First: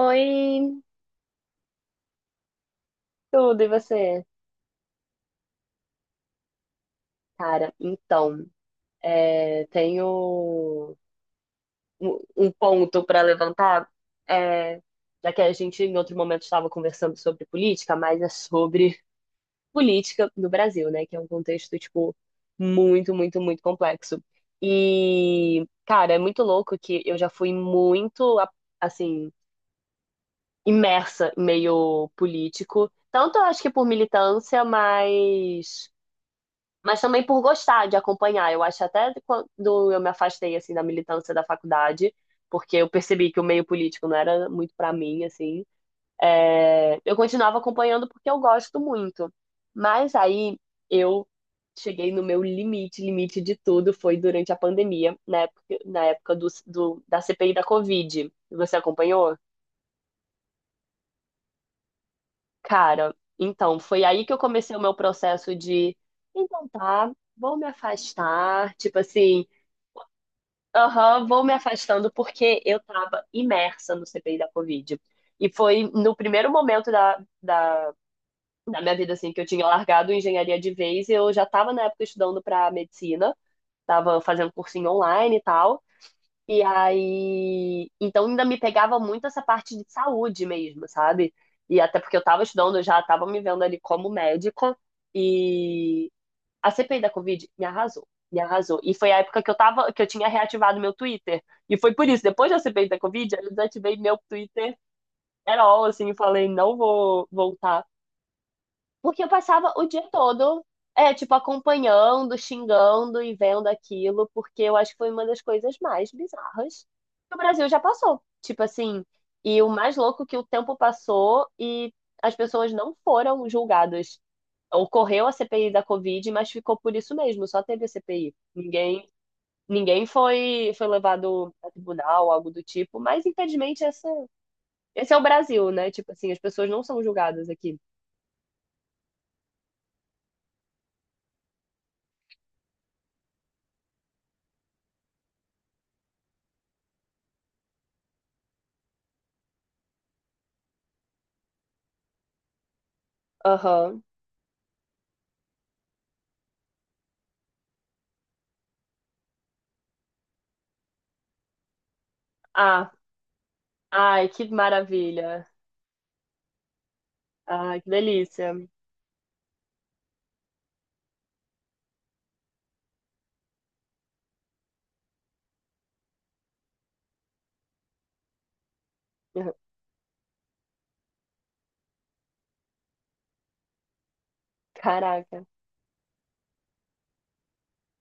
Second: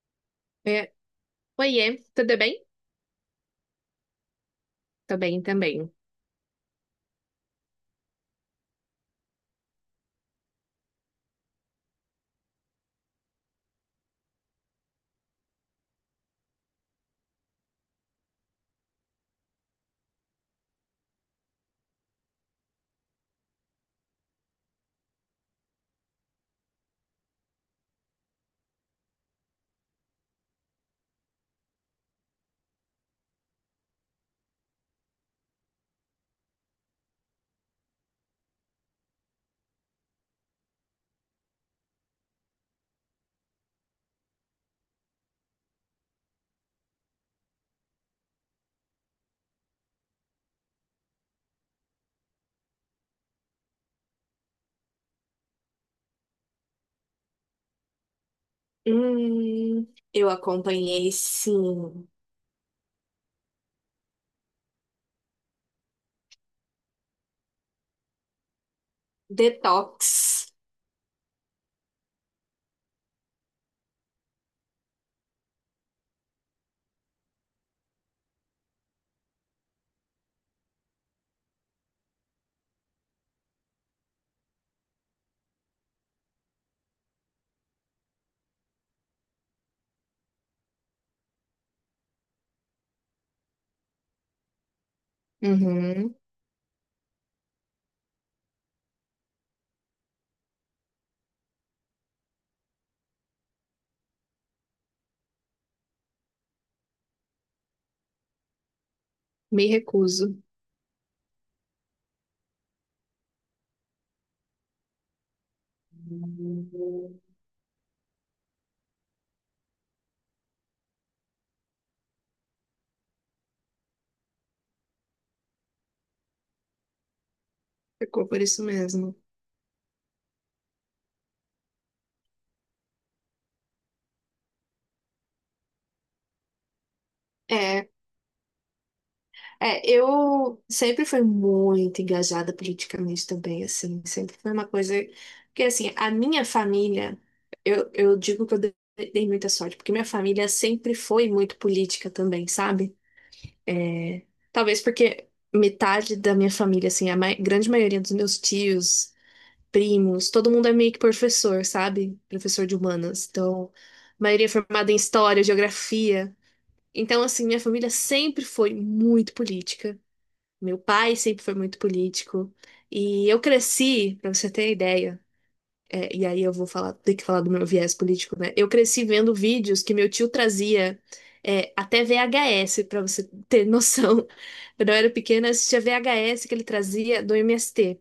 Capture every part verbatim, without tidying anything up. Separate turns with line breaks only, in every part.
Oi,
É, oiê, tudo bem?
tudo, e você?
Tô bem também.
Cara, então, é, tenho um um ponto para levantar, é, já que a gente em outro momento estava conversando sobre política, mas é sobre política no Brasil, né? Que é um contexto, tipo, muito, muito, muito complexo. E, cara, é muito louco que eu já fui muito, a- assim, imersa em meio político, tanto eu acho que por militância, mas Mas também por gostar de acompanhar. Eu acho até quando eu me afastei assim da militância da faculdade, porque eu percebi que o meio político não era muito para mim, assim. é, Eu continuava acompanhando porque eu gosto muito. Mas aí eu cheguei no meu limite, limite de tudo foi durante a pandemia, na época, na época do, do- da C P I da Covid. Você acompanhou?
Hum, eu acompanhei sim.
Cara, então, foi aí que eu comecei o meu processo de, então tá, vou me afastar, tipo assim,
Detox.
aham, vou me afastando porque eu estava imersa no C P I da Covid. E foi no primeiro momento da, da, da minha vida, assim, que eu tinha largado engenharia de vez. Eu já estava, na época, estudando para medicina, estava fazendo cursinho online e tal. E aí. Então, ainda me pegava muito essa parte de saúde mesmo, sabe? E até porque eu estava estudando, eu já estava me vendo ali como médica.
Uhum.
A C P I da Covid me arrasou, me arrasou. E foi a época que eu tava, que eu tinha reativado meu Twitter. E foi por isso, depois da C P I da Covid, eu desativei meu Twitter era all, assim, e falei, não vou voltar. Porque eu
Me
passava o dia
recuso.
todo, é, tipo, acompanhando, xingando e vendo aquilo, porque eu acho que foi uma das coisas mais bizarras que o Brasil já passou. Tipo assim, e o mais louco que o tempo passou e as pessoas não foram julgadas. Ocorreu a C P I da Covid, mas ficou por isso mesmo, só teve a
Ficou
C P I.
por isso
Ninguém,
mesmo.
ninguém foi, foi levado a tribunal, algo do tipo, mas infelizmente essa, esse é o Brasil, né? Tipo assim, as pessoas não são julgadas aqui.
É, é, eu sempre fui muito engajada politicamente também, assim, sempre foi uma coisa que, assim, a minha família, eu, eu digo que eu dei dei muita sorte, porque minha família sempre foi muito política também, sabe?
Aham.
É, talvez porque metade da minha família, assim, a mai- grande maioria dos meus tios, primos, todo mundo é meio que professor, sabe? Professor de
Ah,
humanas. Então, a
ai,
maioria
que
é formada em história,
maravilha.
geografia. Então, assim, minha
Ai,
família
que
sempre
delícia.
foi muito política. Meu pai sempre foi muito político. E eu cresci, pra você ter ideia. É, e aí eu vou falar, ter que falar do meu viés político, né? Eu cresci vendo
Aham.
vídeos que meu tio trazia é, até V H S, pra você ter noção. Quando eu era
Caraca.
pequena, eu assistia V H S que ele trazia do M S T.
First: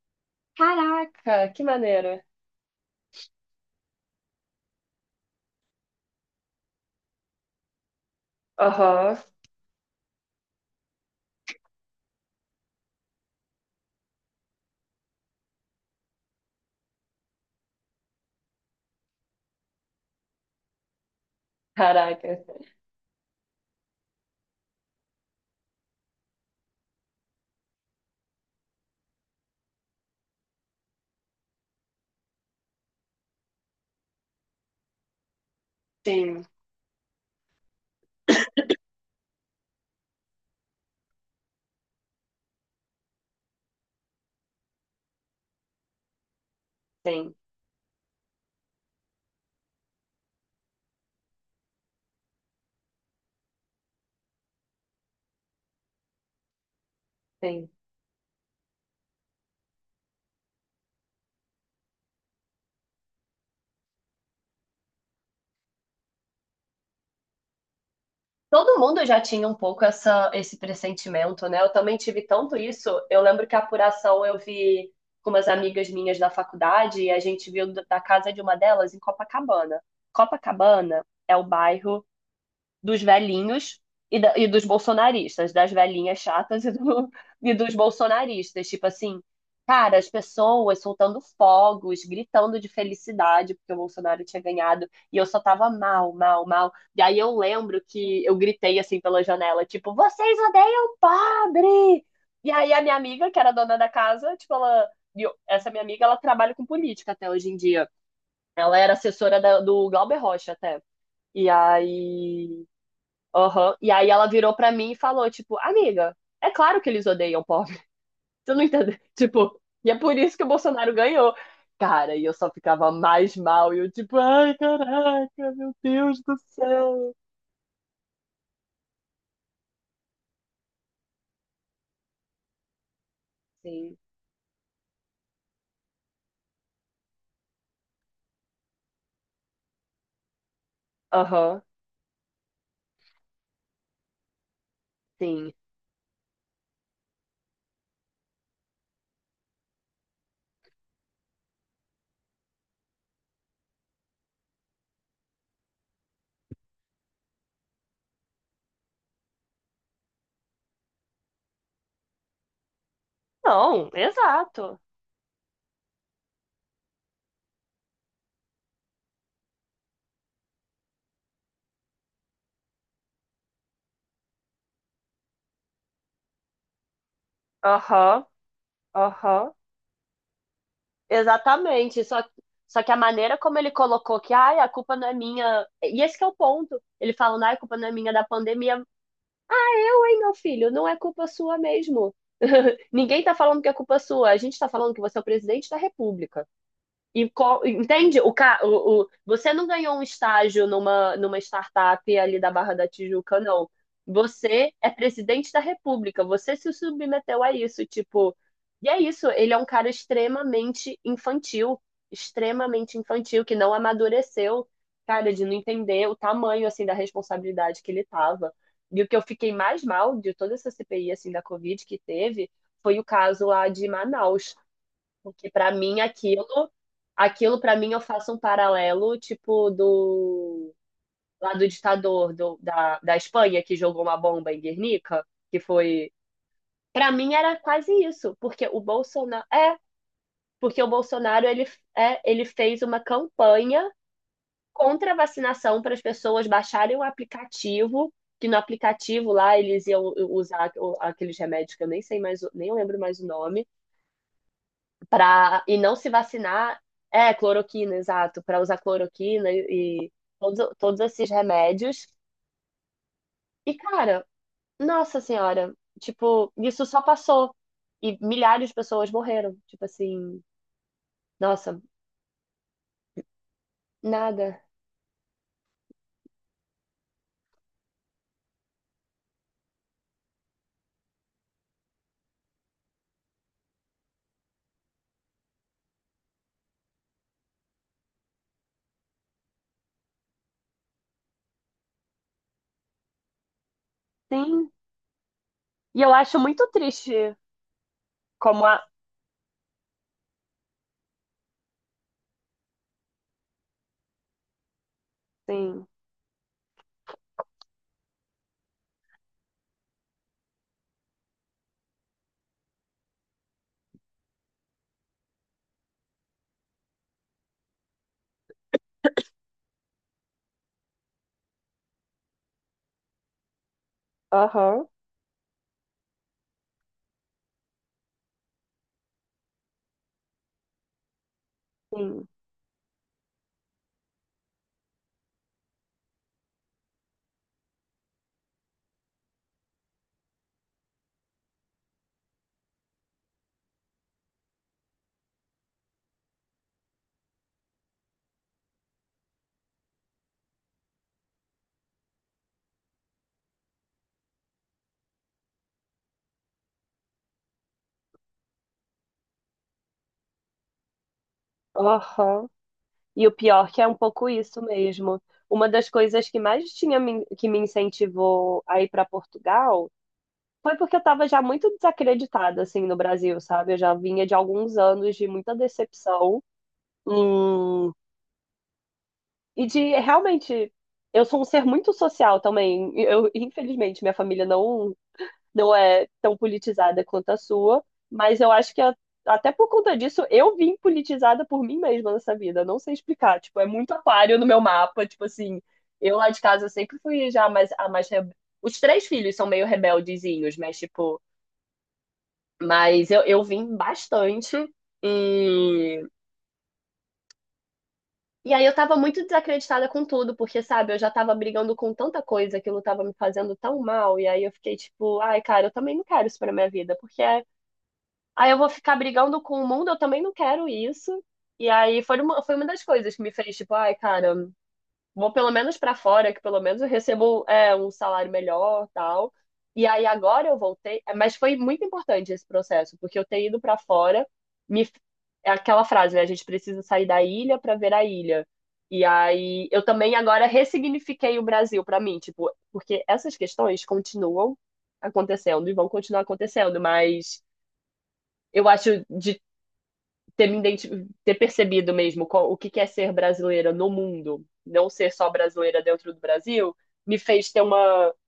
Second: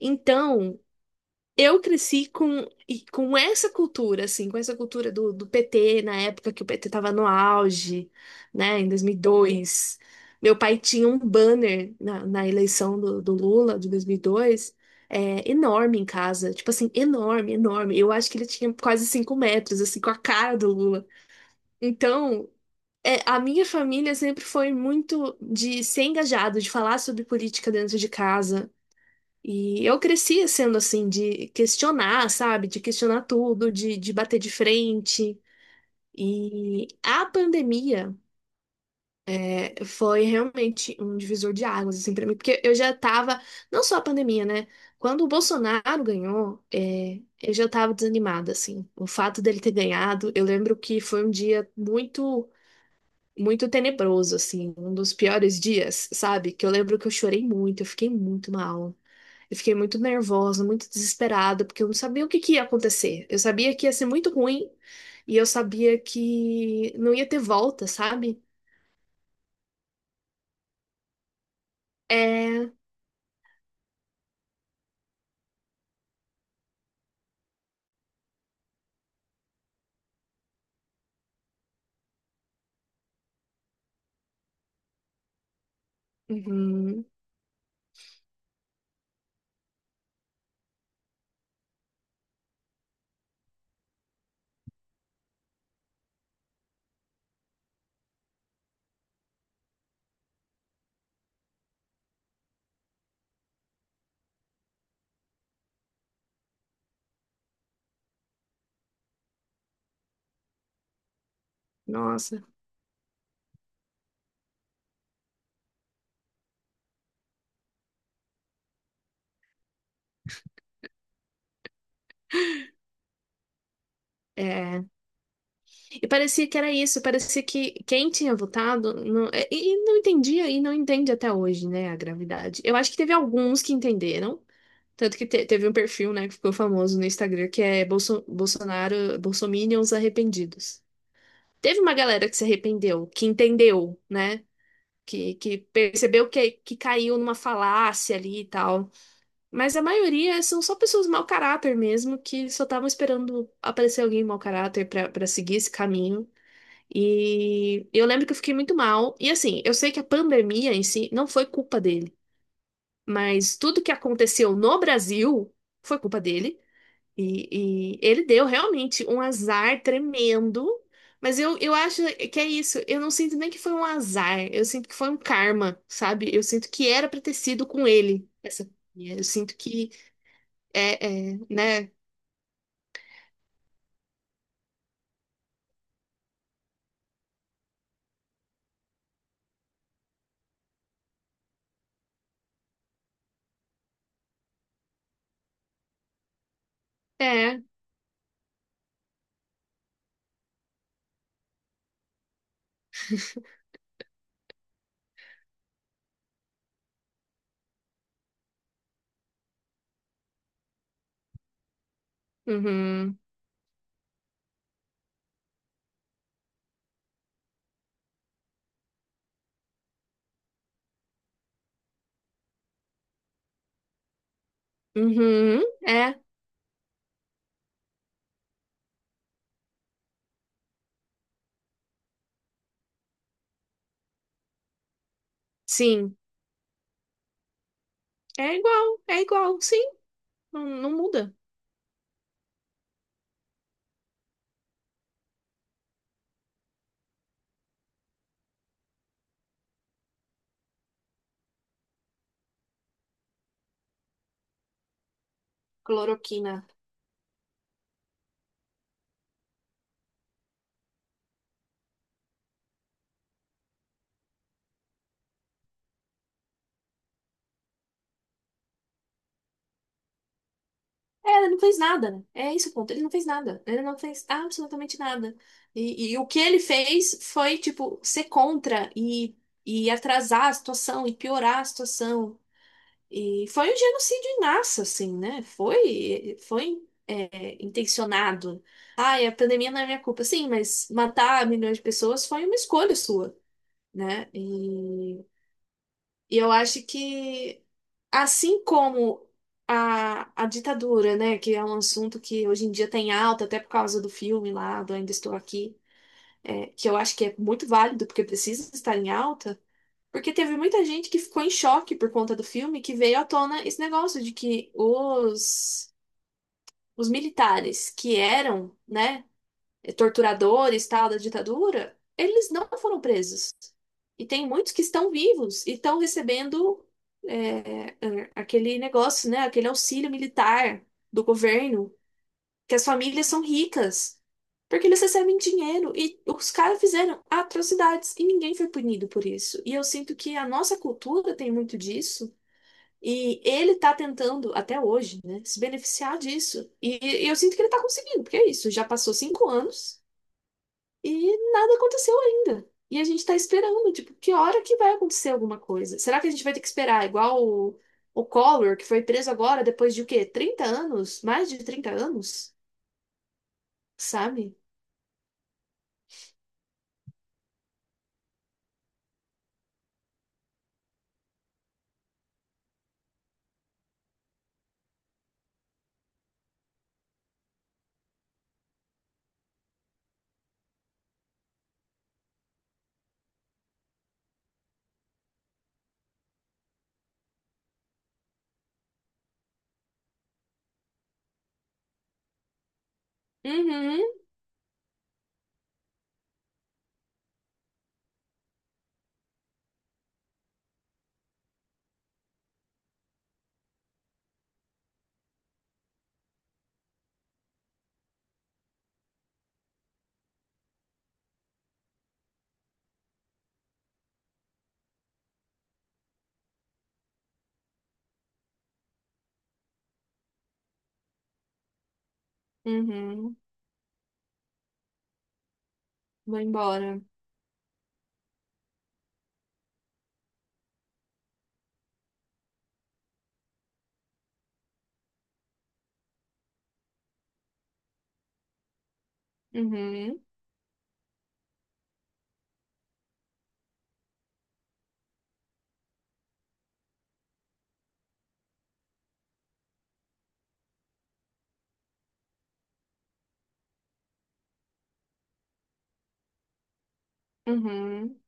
Então,
Caraca, que
eu
maneiro.
cresci com, e com essa cultura, assim, com essa cultura do, do, P T, na época que o P T estava no auge, né, em
Aham.
dois mil e dois. Meu pai tinha um banner na, na, eleição do, do Lula, de dois mil e dois, é, enorme em casa, tipo assim, enorme, enorme. Eu acho que ele tinha quase cinco metros, assim, com a cara do Lula.
Caraca.
Então, é, a minha família sempre foi muito de ser engajado, de falar sobre política dentro de casa. E eu crescia sendo assim, de questionar, sabe? De questionar tudo, de, de bater de frente.
Sim,
E a pandemia eh, foi realmente um divisor de águas, assim, pra mim, porque eu já tava, não só a pandemia, né? Quando o Bolsonaro ganhou, eh,
sim,
eu já tava desanimada, assim. O fato dele ter ganhado, eu lembro que foi um dia muito, muito tenebroso, assim, um dos piores dias, sabe? Que eu lembro que eu chorei
sim.
muito, eu fiquei muito mal. Eu fiquei muito nervosa, muito desesperada, porque eu não sabia o que que ia acontecer. Eu sabia que ia ser muito ruim e eu sabia que não ia ter volta, sabe?
Todo mundo já tinha um pouco essa, esse pressentimento, né? Eu também tive tanto
É.
isso. Eu lembro que a apuração eu vi com umas amigas minhas da faculdade e a gente viu da da casa de uma delas em Copacabana. Copacabana é o bairro dos velhinhos e, da- e dos bolsonaristas, das velhinhas chatas e,
Uhum.
do- e dos bolsonaristas. Tipo assim, cara, as pessoas soltando fogos, gritando de felicidade porque o Bolsonaro tinha ganhado e eu só tava mal, mal, mal. E aí eu lembro que eu gritei assim pela janela, tipo, vocês odeiam pobre! E aí a minha amiga, que era dona da casa, tipo, ela. e eu- Essa minha amiga, ela trabalha com política até hoje em dia. Ela era assessora da- do Glauber Rocha até. E
Nossa,
aí Aham. E aí ela virou pra mim e falou, tipo, amiga, é claro que eles odeiam pobre. Tu não entendeu? Tipo, e é por isso que o Bolsonaro ganhou. Cara, e eu só ficava mais mal. E eu, tipo, ai,
é.
caraca, meu
E
Deus do
parecia que era isso,
céu.
parecia que quem tinha votado não... é, E e não entendia e não entende até hoje, né, a gravidade. Eu acho que teve alguns que
Sim.
entenderam, tanto que te- teve um perfil, né, que ficou famoso no Instagram, que é Bolso... Bolsonaro, Bolsominions arrependidos.
Aham,
Teve uma galera que se arrependeu, que entendeu, né? Que,
sim.
que percebeu que, que caiu numa falácia ali e tal. Mas a maioria são só pessoas mau caráter mesmo, que só estavam esperando aparecer alguém mau caráter pra para seguir esse caminho. E eu lembro que eu fiquei muito mal. E assim, eu sei que a pandemia em si não foi culpa dele, mas tudo
Não,
que aconteceu
exato.
no Brasil foi culpa dele. E, e ele deu realmente um azar tremendo, mas eu, eu acho que é isso. Eu não sinto nem que foi um azar, eu sinto que foi um karma, sabe? Eu sinto que era pra ter sido com
Aham,
ele essa companhia. Eu
aham.
sinto que é, é, né?
Exatamente. Só, só que a maneira como ele colocou que, ai, a culpa não é minha. E esse que é o ponto. Ele falando, ai, a culpa não é minha da pandemia. Seu, hein, meu filho? Não é culpa sua mesmo. Ninguém está falando que é culpa sua. A gente está falando que você é o presidente da República. E
É,
co- entende? O, ca- o, o- Você não ganhou um estágio numa, numa startup ali da Barra da Tijuca, não. Você é presidente da República, você se submeteu a isso, tipo. E é isso, ele é um cara extremamente infantil, extremamente
uhum,
infantil, que não amadureceu, cara, de não entender o tamanho, assim, da responsabilidade que ele tava. E o que eu fiquei mais mal de toda essa C P I, assim, da Covid que teve, foi o caso lá de Manaus porque
uhum,
pra mim
é,
aquilo, aquilo pra mim eu faço um paralelo, tipo do lá do ditador do, da, da Espanha que jogou uma bomba em Guernica, que foi,
sim,
Pra mim era quase isso,
é
porque o
igual, é
Bolsonaro
igual,
é,
sim, não,
porque o
não muda.
Bolsonaro ele é, ele fez uma campanha contra a vacinação para as pessoas baixarem o aplicativo, que no aplicativo lá eles iam usar o- aqueles remédios que eu nem sei mais, o- nem lembro mais o nome para e não se
Cloroquina.
vacinar, é cloroquina, exato, para usar cloroquina e, e todos, todos esses remédios. E, cara, nossa senhora, tipo, isso só passou e milhares de pessoas morreram, tipo assim,
É, ele não fez
nossa,
nada, né? É esse o ponto. Ele não fez nada. Ele não fez
nada.
absolutamente nada. E, e o que ele fez foi, tipo, ser contra e, e atrasar a situação e piorar a situação. E foi um genocídio em massa, assim, né? Foi, foi, é, intencionado. Ai, a pandemia não é minha culpa. Sim, mas matar milhões de pessoas foi uma escolha sua, né?
Sim.
E
E eu acho
e eu
muito
acho
triste
que, assim
como a,
como a, a ditadura, né, que é um assunto que hoje em dia tem alta, até por causa do filme lá, do Ainda Estou Aqui,
sim,
é, que eu acho que é muito válido, porque precisa estar em alta, porque teve muita gente que ficou em choque por conta do filme, que veio à tona esse negócio de que os, os militares que eram, né, torturadores, tal, da ditadura, eles não foram presos. E tem muitos que
aham,
estão vivos e estão recebendo é, é, aquele negócio, né? Aquele auxílio militar do governo,
sim,
que as famílias são ricas, porque eles recebem dinheiro e os caras fizeram atrocidades e ninguém foi punido por isso. E eu sinto que a nossa cultura tem muito disso. E ele tá tentando, até hoje, né, se beneficiar disso. E, e eu sinto que ele tá conseguindo, porque é isso, já passou cinco anos, e nada aconteceu ainda. E a gente tá esperando, tipo, que hora que vai acontecer alguma coisa? Será que a gente vai ter que esperar igual o, o, Collor, que foi preso agora depois de o quê? Trinta anos? Mais de trinta
aham.
anos?
E o pior que é um pouco
Sabe?
isso mesmo. Uma das coisas que mais tinha me, que me incentivou a ir para Portugal foi porque eu tava já muito desacreditada, assim, no Brasil, sabe? Eu já vinha de alguns anos de muita decepção. hum, e de realmente, eu sou um ser muito social também. Eu, infelizmente, minha família não, não é tão politizada quanto a sua, mas eu acho que a- até por conta disso, eu vim politizada por mim mesma nessa vida. Não sei explicar. Tipo, é muito
Uhum,
aquário no meu mapa. Tipo assim, eu lá de casa sempre fui já mais, a mais. rebe- Os três filhos são meio rebeldezinhos, mas, tipo. Mas eu, eu vim bastante. E, e aí eu tava muito desacreditada com tudo, porque, sabe, eu já tava brigando com tanta coisa, aquilo tava me fazendo tão mal. E aí eu fiquei tipo, ai, cara, eu também não quero isso pra minha vida, porque aí eu vou ficar brigando com o mundo, eu também não quero isso. E aí foi uma, foi uma das coisas que me
uhum.
fez, tipo, ai, cara, vou pelo menos para fora,
Vou
que pelo menos eu
embora.
recebo é, um salário melhor, tal. E aí agora eu voltei, é, mas foi muito importante esse processo, porque eu ter ido para fora, me é aquela frase, né? A gente precisa sair da ilha para ver a ilha. E aí eu também
Uhum,
agora ressignifiquei o Brasil para mim, tipo, porque essas questões continuam acontecendo e vão continuar acontecendo, mas eu acho de ter me identi- ter percebido mesmo qual- o que que é ser brasileira no mundo, não ser só brasileira dentro do Brasil, me fez ter uma,
uhum.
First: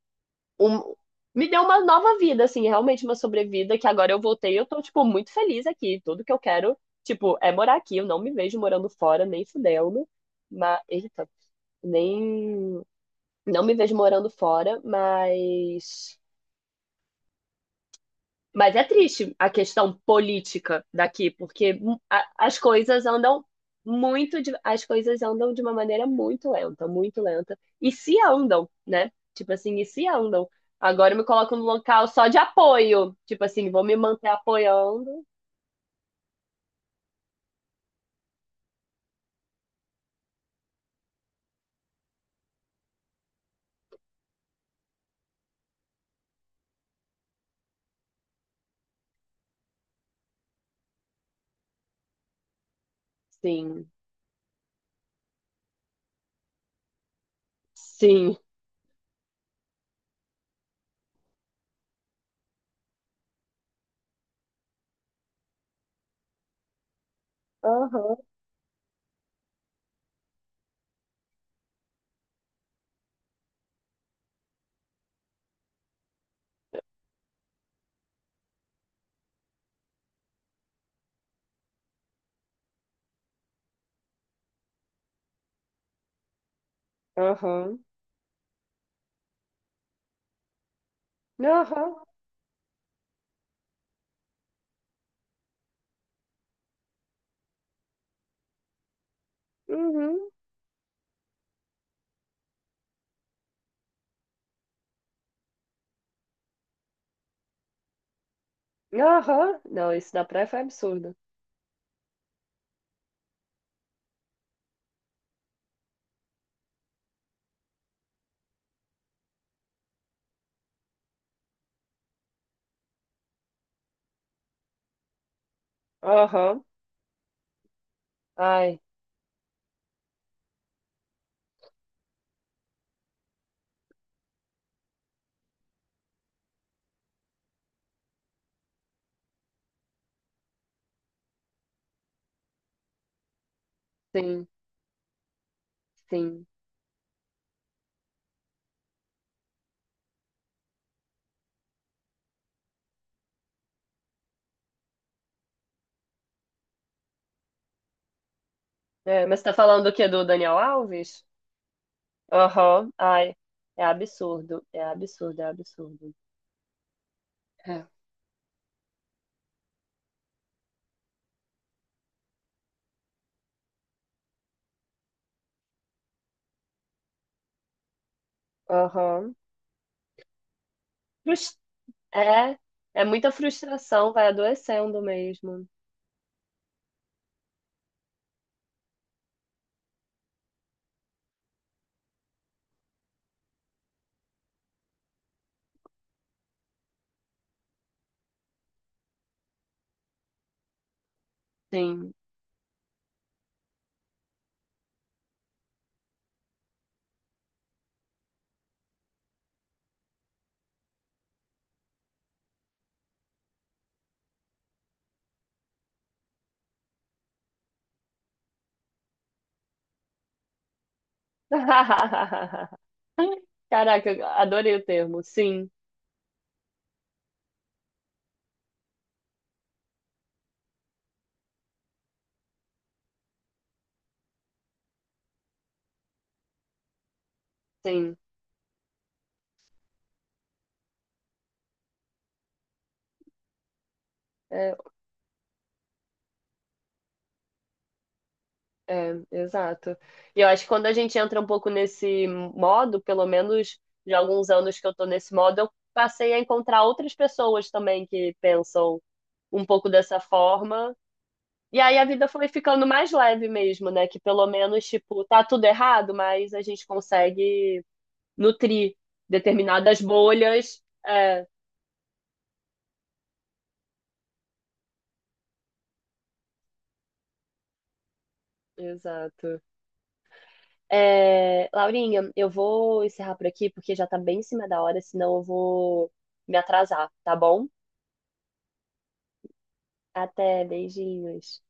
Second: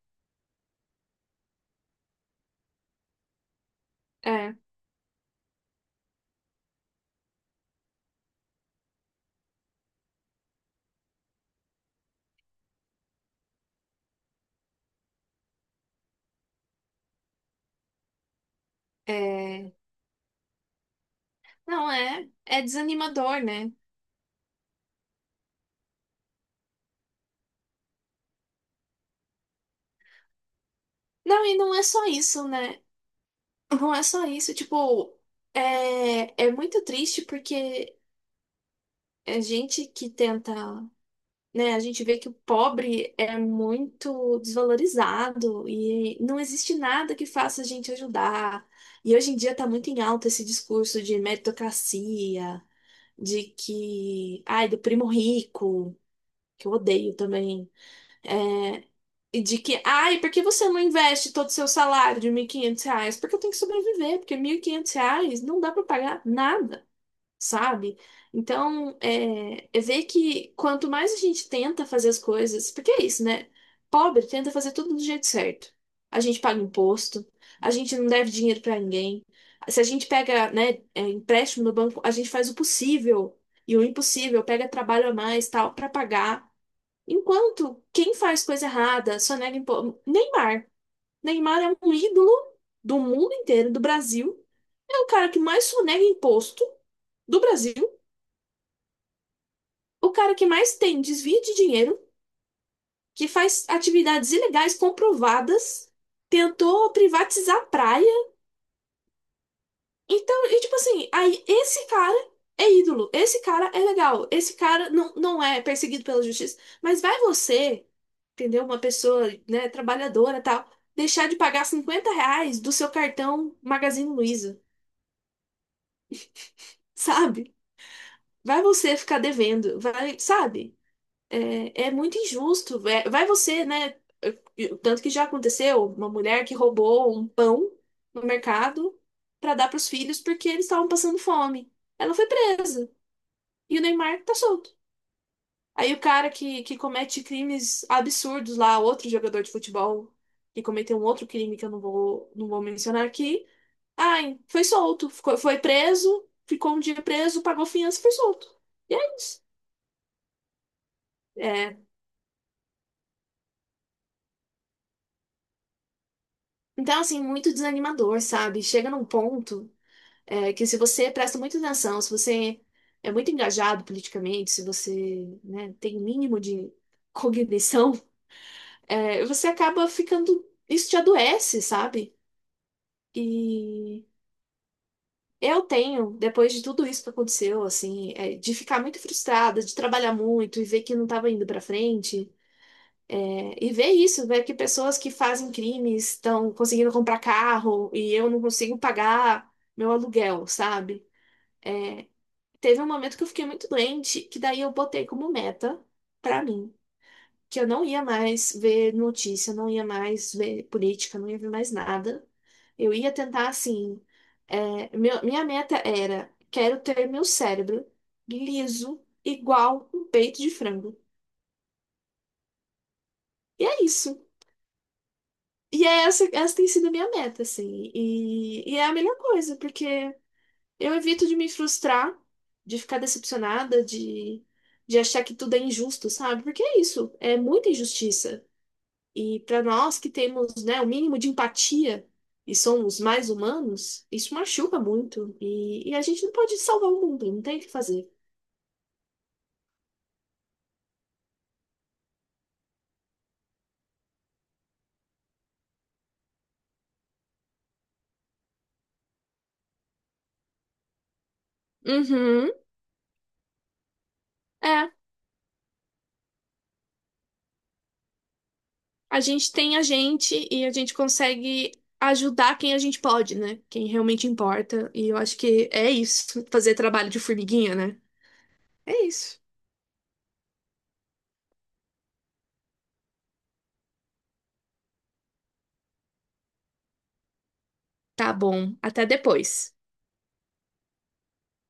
um- me deu uma nova vida, assim, realmente uma sobrevida que agora eu voltei,
É,
e eu tô tipo muito feliz aqui, tudo que eu quero, tipo, é morar aqui, eu não me vejo morando fora nem fudendo, mas eita, nem não me vejo morando fora, mas Mas é triste a
é.
questão política daqui, porque
Não é,
a- as
é
coisas
desanimador,
andam
né?
muito, de- as coisas andam de uma maneira muito lenta, muito lenta. E se andam, né? Tipo assim, e se andam. Agora eu me
Não,
coloco
e
no
não é só
local só de
isso, né?
apoio. Tipo assim, vou
Não
me
é só
manter
isso, tipo,
apoiando.
é, é muito triste porque a gente que tenta, né? A gente vê que o pobre é muito desvalorizado e não existe nada que faça a gente ajudar. E hoje em dia está muito em alta esse discurso de meritocracia, de
Sim,
que, ai, do primo rico, que eu odeio também.
sim.
E de que, ai, por que você não investe todo o seu salário de mil e quinhentos reais? Porque eu tenho que sobreviver, porque mil e quinhentos reais não dá para pagar nada, sabe?
Aham,
Então, é, é ver que quanto mais a gente tenta fazer as coisas, porque é isso, né? Pobre tenta fazer tudo do jeito certo. A gente paga imposto, a gente não deve dinheiro pra ninguém. Se a gente pega, né, é, empréstimo no banco, a gente faz o possível e o impossível, pega trabalho a mais, tal, pra pagar.
aham,
Enquanto quem faz coisa errada, só nega imposto. Neymar. Neymar é
aham,
um ídolo do mundo inteiro, do Brasil. É o cara que mais sonega imposto do Brasil. O
uhum,
cara que mais tem desvio de dinheiro, que faz atividades ilegais comprovadas, tentou privatizar a praia.
aham. Não, isso da
Então,
praia foi
e tipo assim,
absurdo.
aí esse cara é ídolo, esse cara é legal, esse cara não, não é perseguido pela justiça. Mas vai você, entendeu? Uma pessoa, né, trabalhadora e tal, deixar de pagar cinquenta reais do seu cartão Magazine Luiza,
Aham,
sabe? Vai
ai,
você ficar devendo, vai, sabe? É, é muito injusto. É, vai você, né? Tanto que já aconteceu uma mulher que roubou um pão no mercado para dar para os filhos porque eles estavam passando fome. Ela foi presa e o Neymar tá
sim,
solto. Aí o cara
sim.
que, que, comete crimes absurdos lá, outro jogador de futebol que cometeu um outro crime que eu não vou, não vou mencionar aqui, ai, foi solto, ficou- foi preso, ficou um dia preso, pagou fiança e foi solto. E é
É, mas
isso.
você tá falando do quê? Do Daniel Alves?
É,
Aham. Ai, é absurdo. É absurdo, é absurdo.
então, assim, muito
É.
desanimador, sabe? Chega num ponto é, que se você presta muita atenção, se você é muito engajado politicamente, se você, né, tem o mínimo de cognição, é,
Aham.
você acaba ficando. Isso te
Frus-
adoece, sabe?
É, é muita
E
frustração, vai adoecendo
eu
mesmo.
tenho, depois de tudo isso que aconteceu, assim, é, de ficar muito frustrada, de trabalhar muito e ver que não estava indo para frente. É, e ver isso, ver que pessoas que fazem crimes estão conseguindo comprar carro e eu não consigo pagar meu aluguel, sabe?
Sim.
Teve um momento que eu fiquei muito doente, que daí eu botei como meta pra mim, que eu não ia mais ver notícia, não ia mais ver política, não ia ver mais nada. Eu ia tentar assim. é, meu- minha meta era: quero ter meu cérebro liso, igual um peito de frango. E é
Caraca,
isso.
eu adorei o termo. Sim,
E é essa, essa tem sido a minha meta, assim. E, e é a melhor coisa, porque eu evito de me frustrar, de ficar decepcionada, de, de, achar que tudo é injusto, sabe? Porque é isso, é muita
sim.
injustiça. E para nós que temos, né, o mínimo de empatia e somos mais humanos, isso
É,
machuca muito. E, e a gente não pode salvar o mundo, não tem o que fazer.
é, exato. E eu acho que quando a gente entra um pouco nesse modo, pelo menos de alguns anos que eu tô nesse modo, eu passei a encontrar outras pessoas também que pensam um pouco dessa forma. E aí a vida foi
Uhum,
ficando mais leve mesmo, né? Que pelo menos,
é.
tipo, tá tudo errado, mas a gente consegue nutrir
A gente tem a
determinadas
gente e a
bolhas.
gente
É,
consegue ajudar quem a gente pode, né? Quem realmente importa. E eu acho que é isso, fazer trabalho de formiguinha, né? É isso.
exato. É, Laurinha, eu vou encerrar por aqui porque já tá bem em cima da hora, senão eu vou me atrasar, tá bom?
Tá bom, até depois.
Até, beijinhos.